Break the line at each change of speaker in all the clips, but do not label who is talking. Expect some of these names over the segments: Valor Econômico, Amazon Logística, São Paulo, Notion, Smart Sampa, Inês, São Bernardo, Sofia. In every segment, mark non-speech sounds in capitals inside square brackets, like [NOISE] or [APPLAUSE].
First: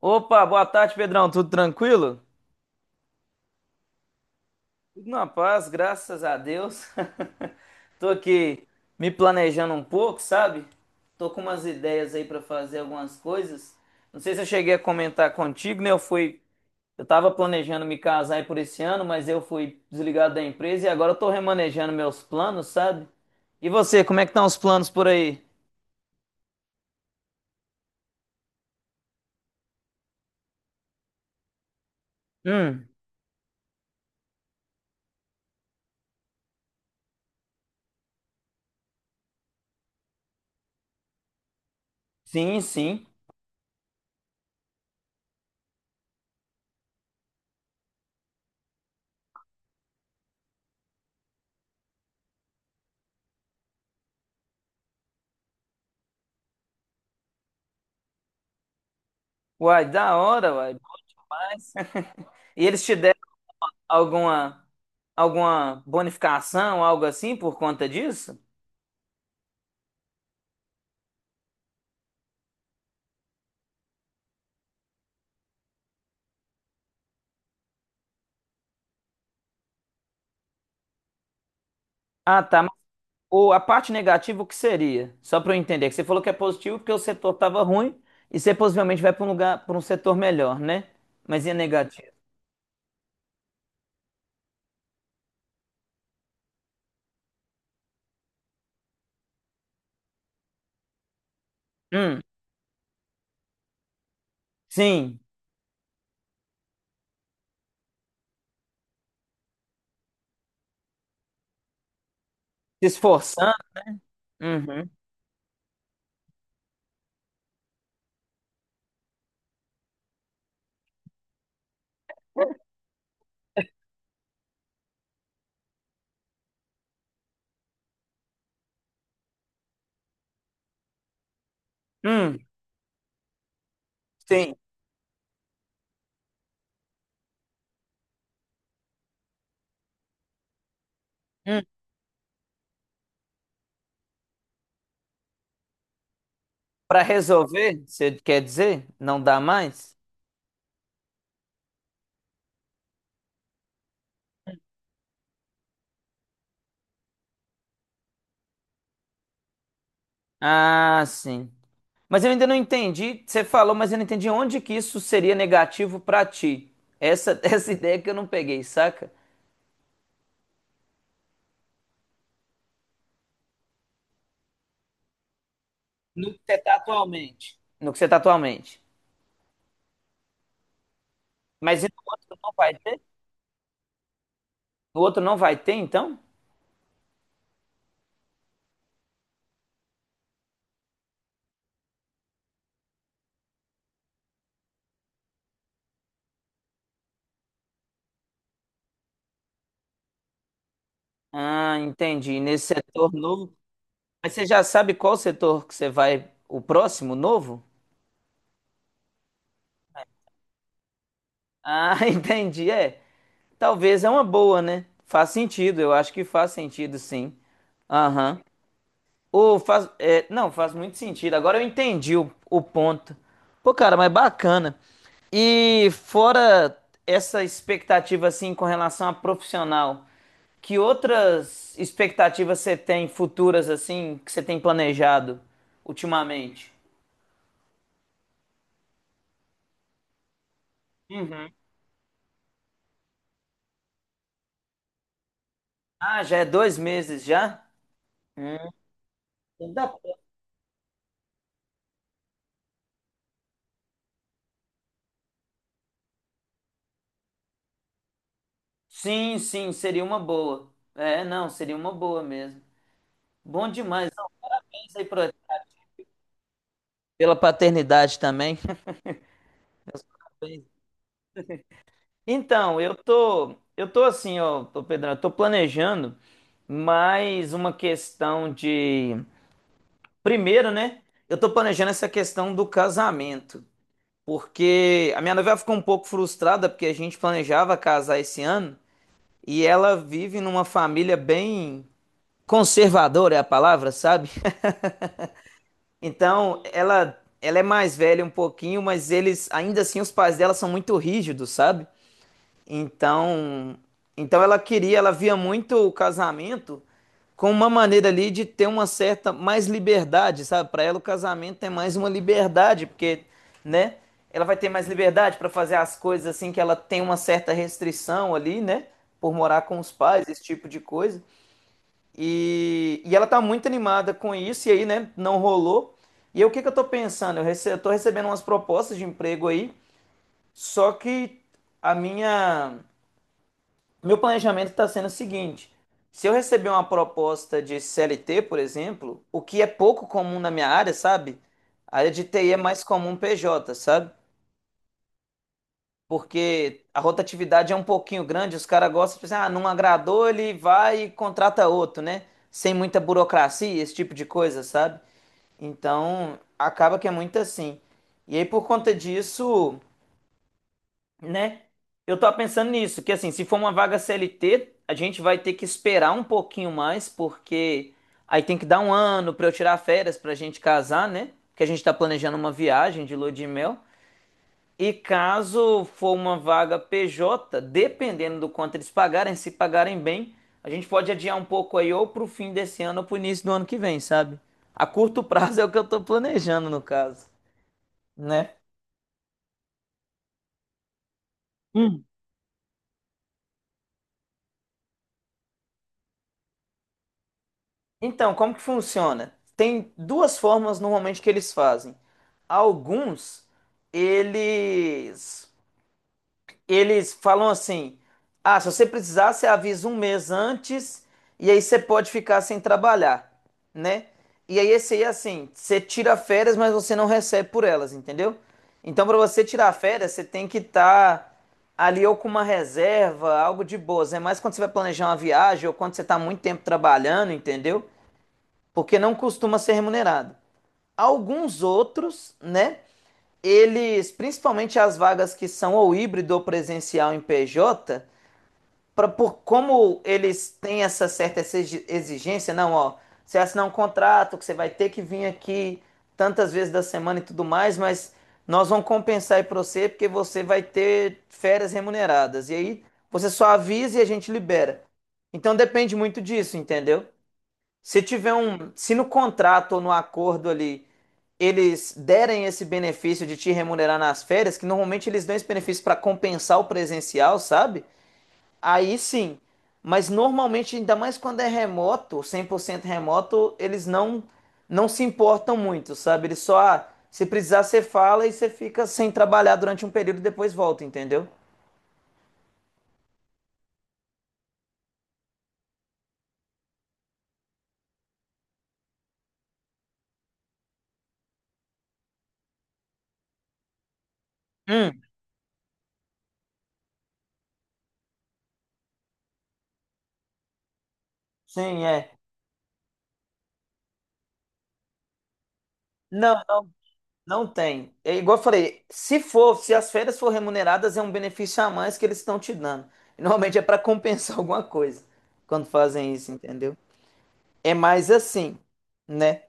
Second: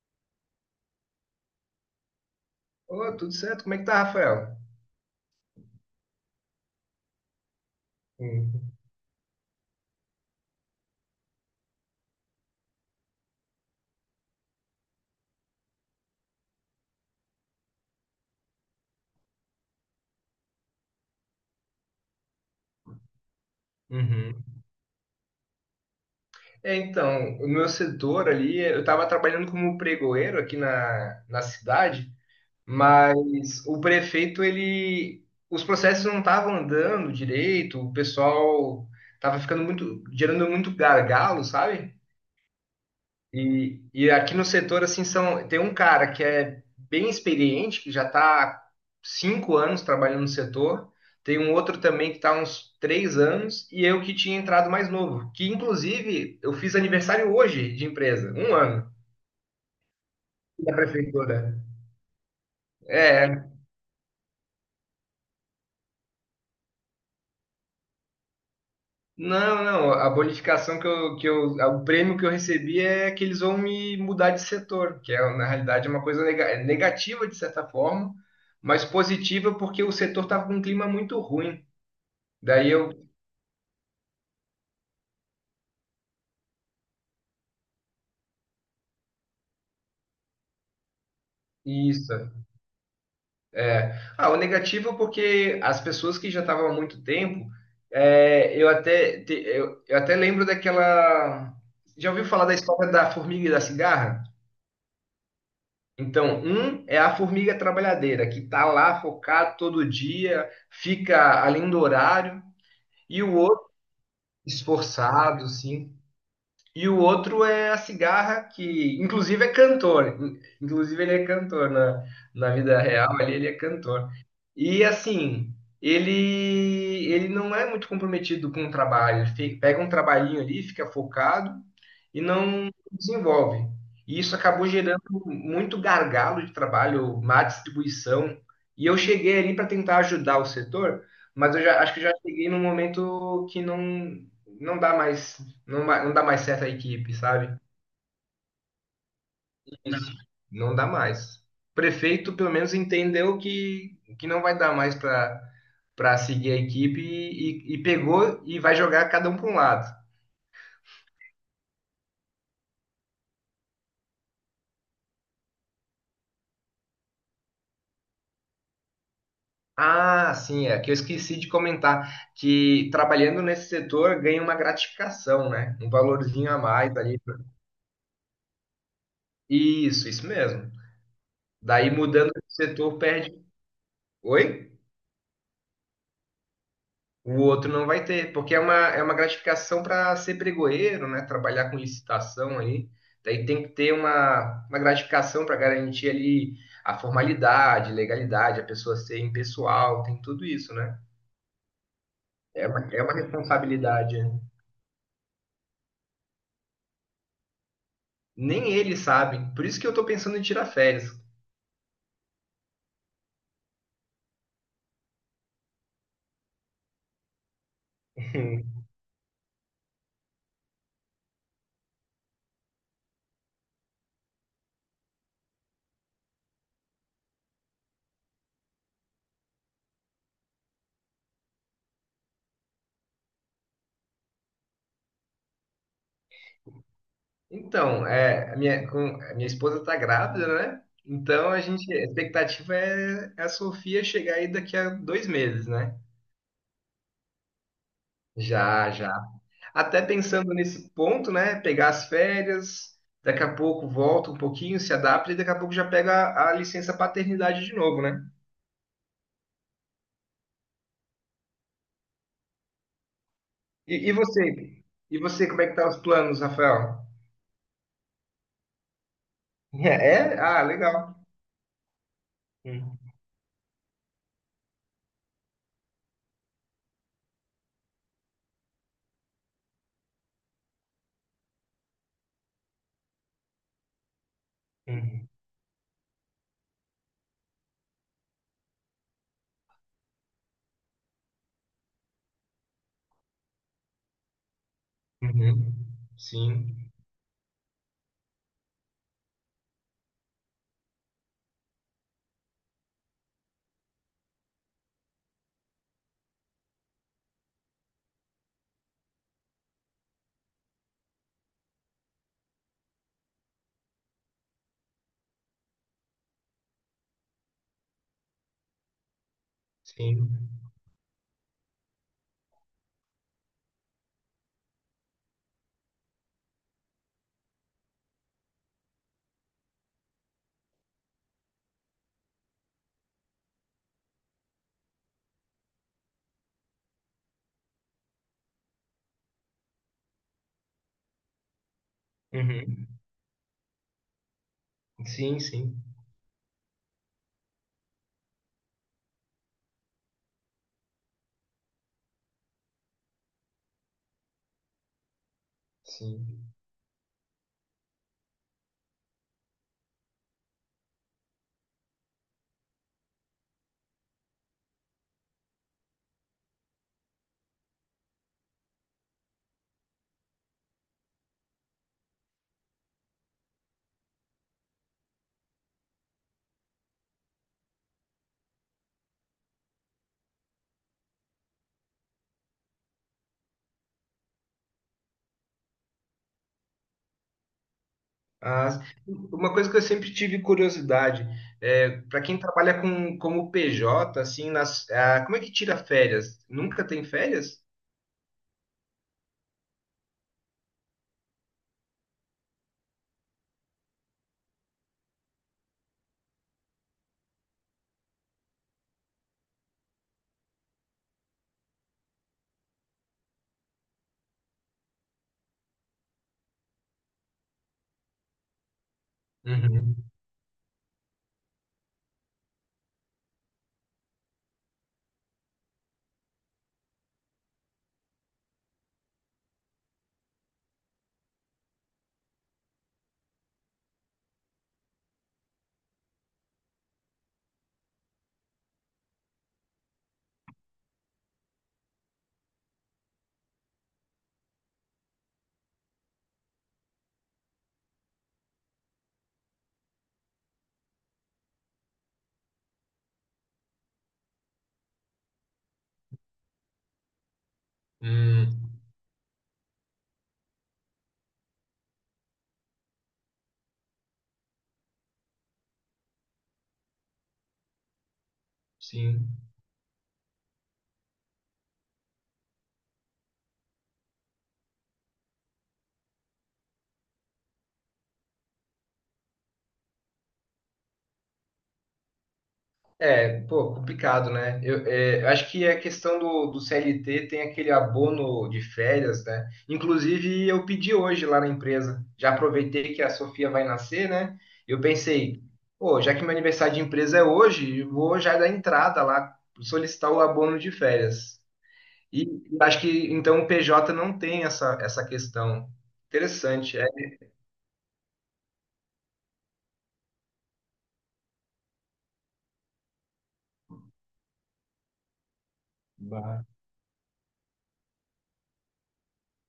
Opa, boa tarde, Pedrão. Tudo tranquilo?
Ô, tudo certo? Como é que tá, Rafael?
Tudo na paz, graças a Deus. [LAUGHS] Tô aqui
Uhum.
me planejando um pouco, sabe? Tô com umas ideias aí pra fazer algumas coisas. Não sei se eu cheguei a comentar contigo, né? Eu tava planejando me casar aí por esse ano, mas eu fui desligado da empresa e agora eu tô remanejando meus planos, sabe? E você, como é que
Uhum.
estão os planos por aí?
É, então, o meu setor ali, eu estava trabalhando como pregoeiro aqui na cidade,
Hum,
mas o prefeito, ele, os processos não estavam andando direito, o pessoal estava ficando muito, gerando muito gargalo, sabe?
sim, sim.
E aqui no setor, assim, são, tem um cara que é bem experiente, que já está há 5 anos trabalhando no setor, tem um outro também que está há uns 3 anos, e eu que tinha entrado mais novo, que inclusive eu fiz aniversário hoje de empresa, um ano
Uai, da hora,
da
uai.
prefeitura.
[LAUGHS] E eles te deram
É,
alguma alguma bonificação, algo assim por conta disso?
não, não, a bonificação que eu, o prêmio que eu recebi é que eles vão me mudar de setor, que é, na realidade, é uma coisa é negativa, de certa forma, mas positiva porque o setor estava com um clima muito ruim.
Ah, tá.
Daí
Mas
eu,
a parte negativa, o que seria? Só para eu entender, que você falou que é positivo porque o setor estava ruim e você possivelmente vai para um lugar, para um setor melhor, né? Mas e a negativa?
isso, é. Ah, o negativo é porque as pessoas que já estavam há muito tempo, é, eu até, eu até lembro daquela, já
Hum,
ouviu falar da história da formiga e da cigarra?
sim.
Então, um é a formiga trabalhadeira, que está lá focado todo dia, fica além do horário,
Se
e o
esforçando.
outro,
Uhum.
esforçado, sim, e o outro é a cigarra, que inclusive é cantor. Inclusive ele é cantor na vida real, ali ele é cantor. E assim, ele não é muito comprometido com o trabalho. Ele pega um trabalhinho ali, fica focado e
Hum,
não desenvolve. E isso
sim.
acabou gerando muito gargalo de trabalho, má distribuição. E eu cheguei ali para tentar ajudar o setor, mas eu
Hum.
já acho que já cheguei num momento que não dá mais não, não dá mais certo a
Para
equipe, sabe?
resolver, você quer dizer? Não dá mais?
Isso. Não dá mais. O prefeito, pelo menos, entendeu que não vai dar mais para seguir a equipe e pegou e vai jogar cada um para um lado.
Ah, sim. Mas eu ainda não entendi, você falou, mas eu não entendi onde que isso seria negativo pra ti. Essa, [LAUGHS] essa ideia que eu não peguei, saca?
Ah, sim, é que eu esqueci de comentar que trabalhando nesse setor ganha uma gratificação, né? Um
No que
valorzinho
você
a
está
mais ali.
atualmente. No que você tá atualmente.
Isso mesmo.
Mas e
Daí
no
mudando
outro
de
não vai
setor
ter?
perde. Oi?
No outro não vai ter, então?
O outro não vai ter, porque é uma gratificação para ser pregoeiro, né? Trabalhar com licitação aí. Daí tem que ter uma gratificação para garantir ali a formalidade, legalidade, a pessoa ser impessoal, tem tudo isso, né?
Ah, entendi.
É
Nesse
uma, é
setor
uma
novo.
responsabilidade.
Mas você já sabe qual setor que você vai, o próximo novo?
Nem ele sabe. Por isso que eu tô pensando em tirar férias.
Ah, [LAUGHS] entendi. É. Talvez é uma boa, né? Faz sentido, eu acho que faz sentido, sim. Aham.
[LAUGHS]
Ô, faz, é, não, faz muito sentido. Agora eu entendi o ponto. Pô, cara, mas bacana. E fora essa expectativa, assim, com relação a profissional, que outras expectativas você tem futuras, assim, que você tem planejado ultimamente?
Então, é, a minha esposa tá grávida, né? Então
Uhum.
a gente, a expectativa é a Sofia chegar aí daqui a 2 meses, né?
Ah, já é 2 meses já? Hum,
Já, já.
dá
Até pensando nesse ponto, né? Pegar as férias, daqui a pouco volta um pouquinho, se adapta e daqui a pouco já pega a licença paternidade de novo, né?
sim, sim, seria uma boa. É, não, seria uma boa mesmo. Bom demais.
E você?
Parabéns aí
E você, como é que tá os planos, Rafael? [LAUGHS]
pela paternidade também.
É? Ah,
[LAUGHS]
legal.
Então, eu
Hum,
tô, eu tô assim, ó, ô Pedrão, eu tô planejando mais uma questão de. Primeiro, né? Eu tô planejando essa questão do casamento, porque a
uhum,
minha noiva ficou um pouco frustrada porque a gente planejava casar esse ano e ela vive numa família bem conservadora, é a palavra, sabe?
uhum.
Então,
Sim,
ela é mais velha um pouquinho, mas eles, ainda assim, os pais dela são muito rígidos, sabe? Então, ela queria, ela via muito o casamento como uma maneira ali de ter uma certa mais liberdade, sabe? Para ela o casamento é mais uma liberdade, porque, né? Ela vai ter mais liberdade para fazer as coisas assim que ela tem uma certa restrição ali, né? Por morar com os pais, esse
sim.
tipo de coisa. E ela tá muito animada com isso, e aí, né, não rolou. E aí, o que que eu tô pensando? Eu tô recebendo umas propostas de emprego aí, só que a minha meu planejamento está sendo o seguinte: se eu receber uma proposta de CLT, por exemplo, o que é pouco comum na minha área, sabe? A área de TI é mais
Uhum.
comum PJ, sabe?
Sim, sim,
Porque a rotatividade é um pouquinho grande, os caras gostam de pensar, ah, não agradou, ele vai e contrata outro, né? Sem muita burocracia, esse tipo de coisa, sabe? Então,
sim.
acaba que é muito assim. E aí, por conta disso. Né? Eu tava pensando nisso, que assim, se for uma vaga CLT, a gente vai ter que esperar um pouquinho mais, porque aí tem que dar um ano pra eu tirar férias pra gente casar, né? Que a gente tá planejando uma viagem de lua de mel. E caso for uma vaga PJ, dependendo do quanto eles pagarem, se pagarem bem, a gente pode adiar um pouco aí ou pro fim desse ano ou pro início do ano que vem, sabe? A curto prazo é o que eu tô planejando no caso, né?
Ah, uma coisa que eu sempre tive curiosidade, é, para quem trabalha com, como PJ, assim, nas, ah, como é que tira férias? Nunca tem férias?
Então, como que funciona? Tem duas formas normalmente que eles fazem. Alguns, eles eles falam assim: "Ah, se você precisar, você avisa um mês antes e aí você pode ficar sem trabalhar", né? E aí esse aí é assim, você tira férias, mas você não recebe por elas, entendeu? Então, para você tirar
Uhum.
férias, você tem que estar ali ou com uma reserva, algo de boas. É mais quando você vai planejar uma viagem ou quando você está muito tempo trabalhando, entendeu? Porque não costuma ser remunerado. Alguns outros, né? Eles, principalmente as vagas que são ou híbrido ou presencial em PJ, pra, por como eles têm essa certa exigência, não, ó, você assinar um contrato que você vai ter que vir aqui tantas vezes da semana e tudo mais, mas nós vamos compensar aí para você porque você vai ter férias remuneradas. E aí você só avisa e a gente libera. Então depende muito disso, entendeu? Se tiver
Hum,
um, se no contrato ou no acordo ali eles derem esse benefício de te remunerar nas férias, que normalmente eles dão esse benefício para compensar o presencial, sabe? Aí
sim.
sim. Mas normalmente, ainda mais quando é remoto, 100% remoto, eles não se importam muito, sabe? Eles só, ah, se precisar, você fala e você fica sem trabalhar durante um período e depois volta, entendeu?
É, pô, complicado, né? Eu acho que a questão do CLT tem aquele abono de férias, né? Inclusive, eu pedi hoje lá na empresa. Já aproveitei que a Sofia vai nascer, né? Eu
Hum,
pensei, pô, já que meu aniversário de empresa é hoje, eu vou já dar entrada lá, solicitar o abono de férias.
sim, é.
E eu acho que, então, o PJ não tem essa questão.
Não,
Interessante,
não tem. É igual eu falei, se for, se as férias for remuneradas, é um benefício a mais que eles estão te dando. E, normalmente é para compensar [LAUGHS] alguma coisa quando fazem isso,
é.
entendeu? É mais assim, né?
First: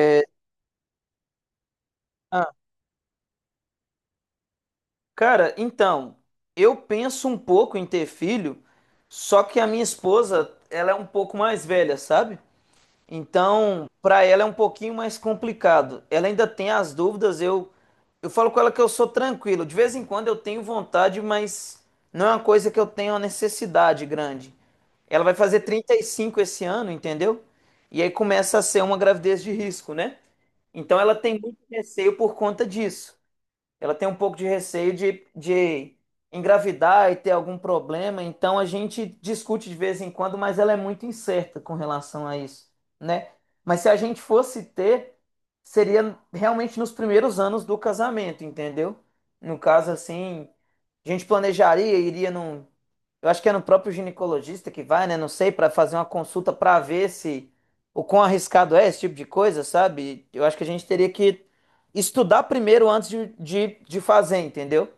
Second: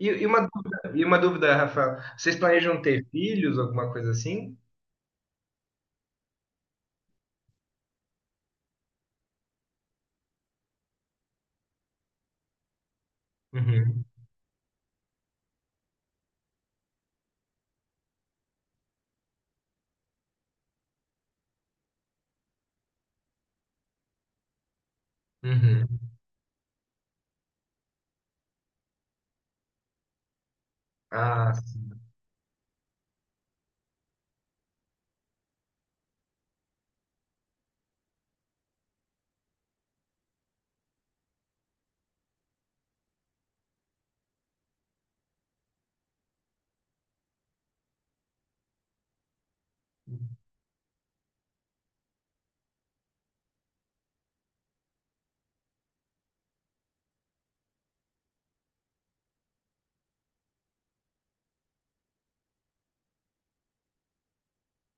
E uma dúvida, Rafael. Vocês
Ah,
planejam ter filhos, alguma coisa assim?
cara, então, eu penso um pouco em ter filho, só que a minha esposa, ela é um pouco mais velha, sabe? Então,
Uhum.
para ela é um pouquinho mais complicado. Ela ainda tem as dúvidas. Eu falo com ela que eu sou tranquilo. De vez em quando eu tenho vontade, mas não é uma coisa que eu tenho uma necessidade grande. Ela vai fazer trinta
Uhum.
e cinco esse ano, entendeu? E aí começa a ser uma gravidez de risco, né? Então ela tem
Ah,
muito
s-
receio por conta disso. Ela tem um pouco de receio de engravidar e ter algum problema, então a gente discute de vez em quando, mas ela é muito incerta com relação a isso, né? Mas se a gente fosse ter, seria realmente nos primeiros anos do casamento, entendeu? No caso, assim, a gente planejaria, iria num. Eu acho que é no próprio ginecologista que vai, né? Não sei, para fazer uma consulta para ver se o quão arriscado é esse tipo de coisa, sabe? Eu acho que a gente teria que estudar primeiro antes de fazer, entendeu?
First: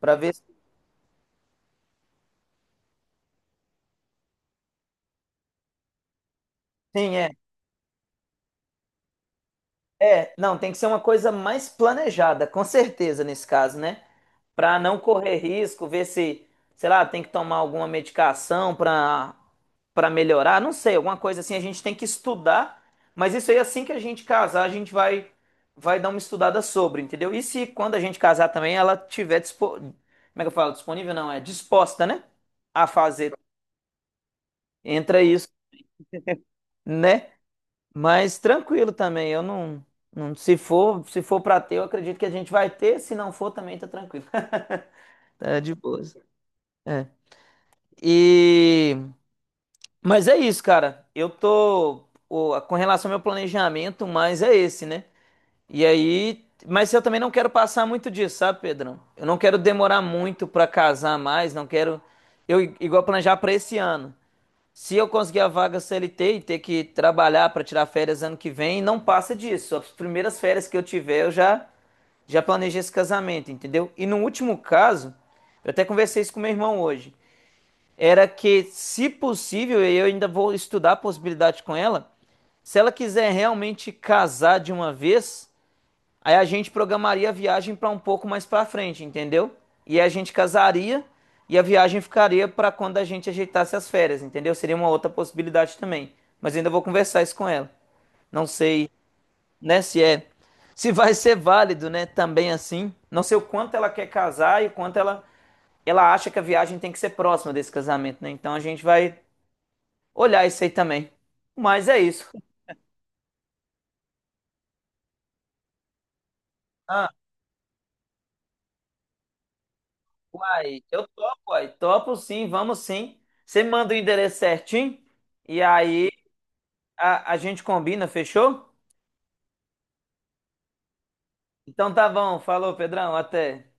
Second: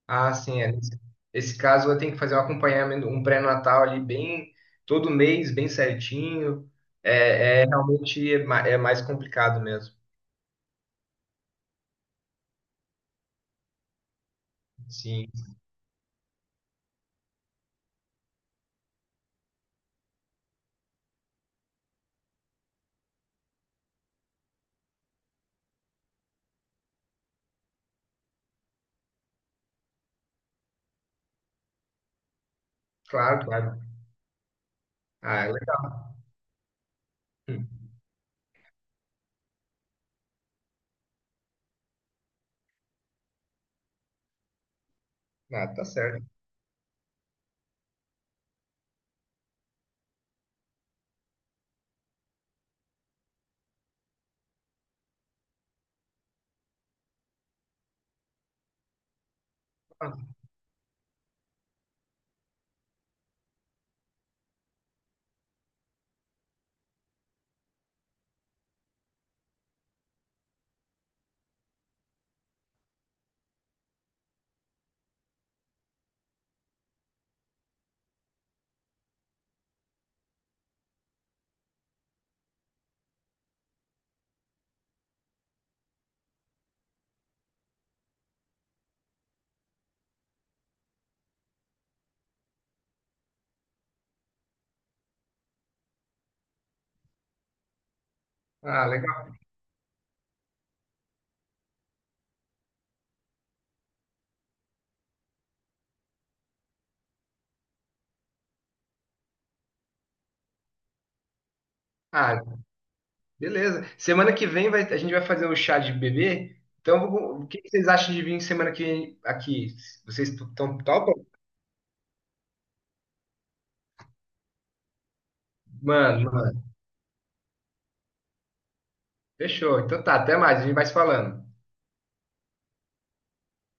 Para
ah,
ver se.
sim, é. Nesse esse caso eu tenho que fazer um acompanhamento, um pré-natal ali bem todo mês, bem certinho.
Sim, é.
É realmente é mais complicado mesmo.
É, não, tem que ser uma coisa mais planejada, com certeza, nesse caso, né? Para não
Sim,
correr risco, ver se, sei lá, tem que tomar alguma medicação para melhorar, não sei, alguma coisa assim, a gente tem que estudar, mas isso aí, assim que a gente casar, a gente vai dar uma estudada sobre, entendeu? E se quando a gente casar também ela tiver dispo... Como é que eu falo? Disponível não, é disposta, né? A fazer.
claro, claro.
Entra
Ah,
isso, né?
hum.
Mas tranquilo também, eu não, não se for, se for para ter, eu acredito que a gente vai ter, se não for também tá tranquilo. [LAUGHS] Tá
Ah,
de
tá
boas.
certo.
É. E mas é isso, cara. Eu tô com relação ao meu planejamento, mas é esse, né? E aí, mas eu também não quero passar muito disso, sabe, Pedrão? Eu não quero demorar
Ah,
muito pra casar mais, não quero eu igual planejar pra esse ano. Se eu conseguir a vaga CLT e ter que trabalhar para tirar férias ano que vem, não passa disso. As primeiras férias que eu tiver, eu já planejei esse casamento, entendeu? E no último caso, eu até conversei isso com meu irmão hoje, era que se possível, e eu ainda vou estudar a possibilidade com ela, se ela quiser realmente casar de uma vez, aí a gente programaria a viagem para um pouco mais para frente, entendeu? E a gente casaria e a viagem ficaria para quando a gente ajeitasse as férias, entendeu? Seria uma outra possibilidade também. Mas ainda vou conversar isso com ela. Não
ah,
sei,
legal.
né, se é, se vai ser válido, né, também assim. Não sei o quanto ela quer casar e o quanto ela acha que a viagem tem que ser próxima desse casamento, né? Então a gente vai olhar isso aí também. Mas é isso.
Ah, beleza. Semana que vem a gente vai fazer o chá de bebê.
Ah,
Então, o que que vocês acham de vir semana que vem aqui? Vocês estão
uai, eu
topam?
topo, uai. Topo sim, vamos sim. Você manda o endereço certinho e aí
Mano, mano.
a gente combina, fechou?
Fechou. Então tá, até mais. A gente vai se falando.
Então tá bom, falou, Pedrão, até.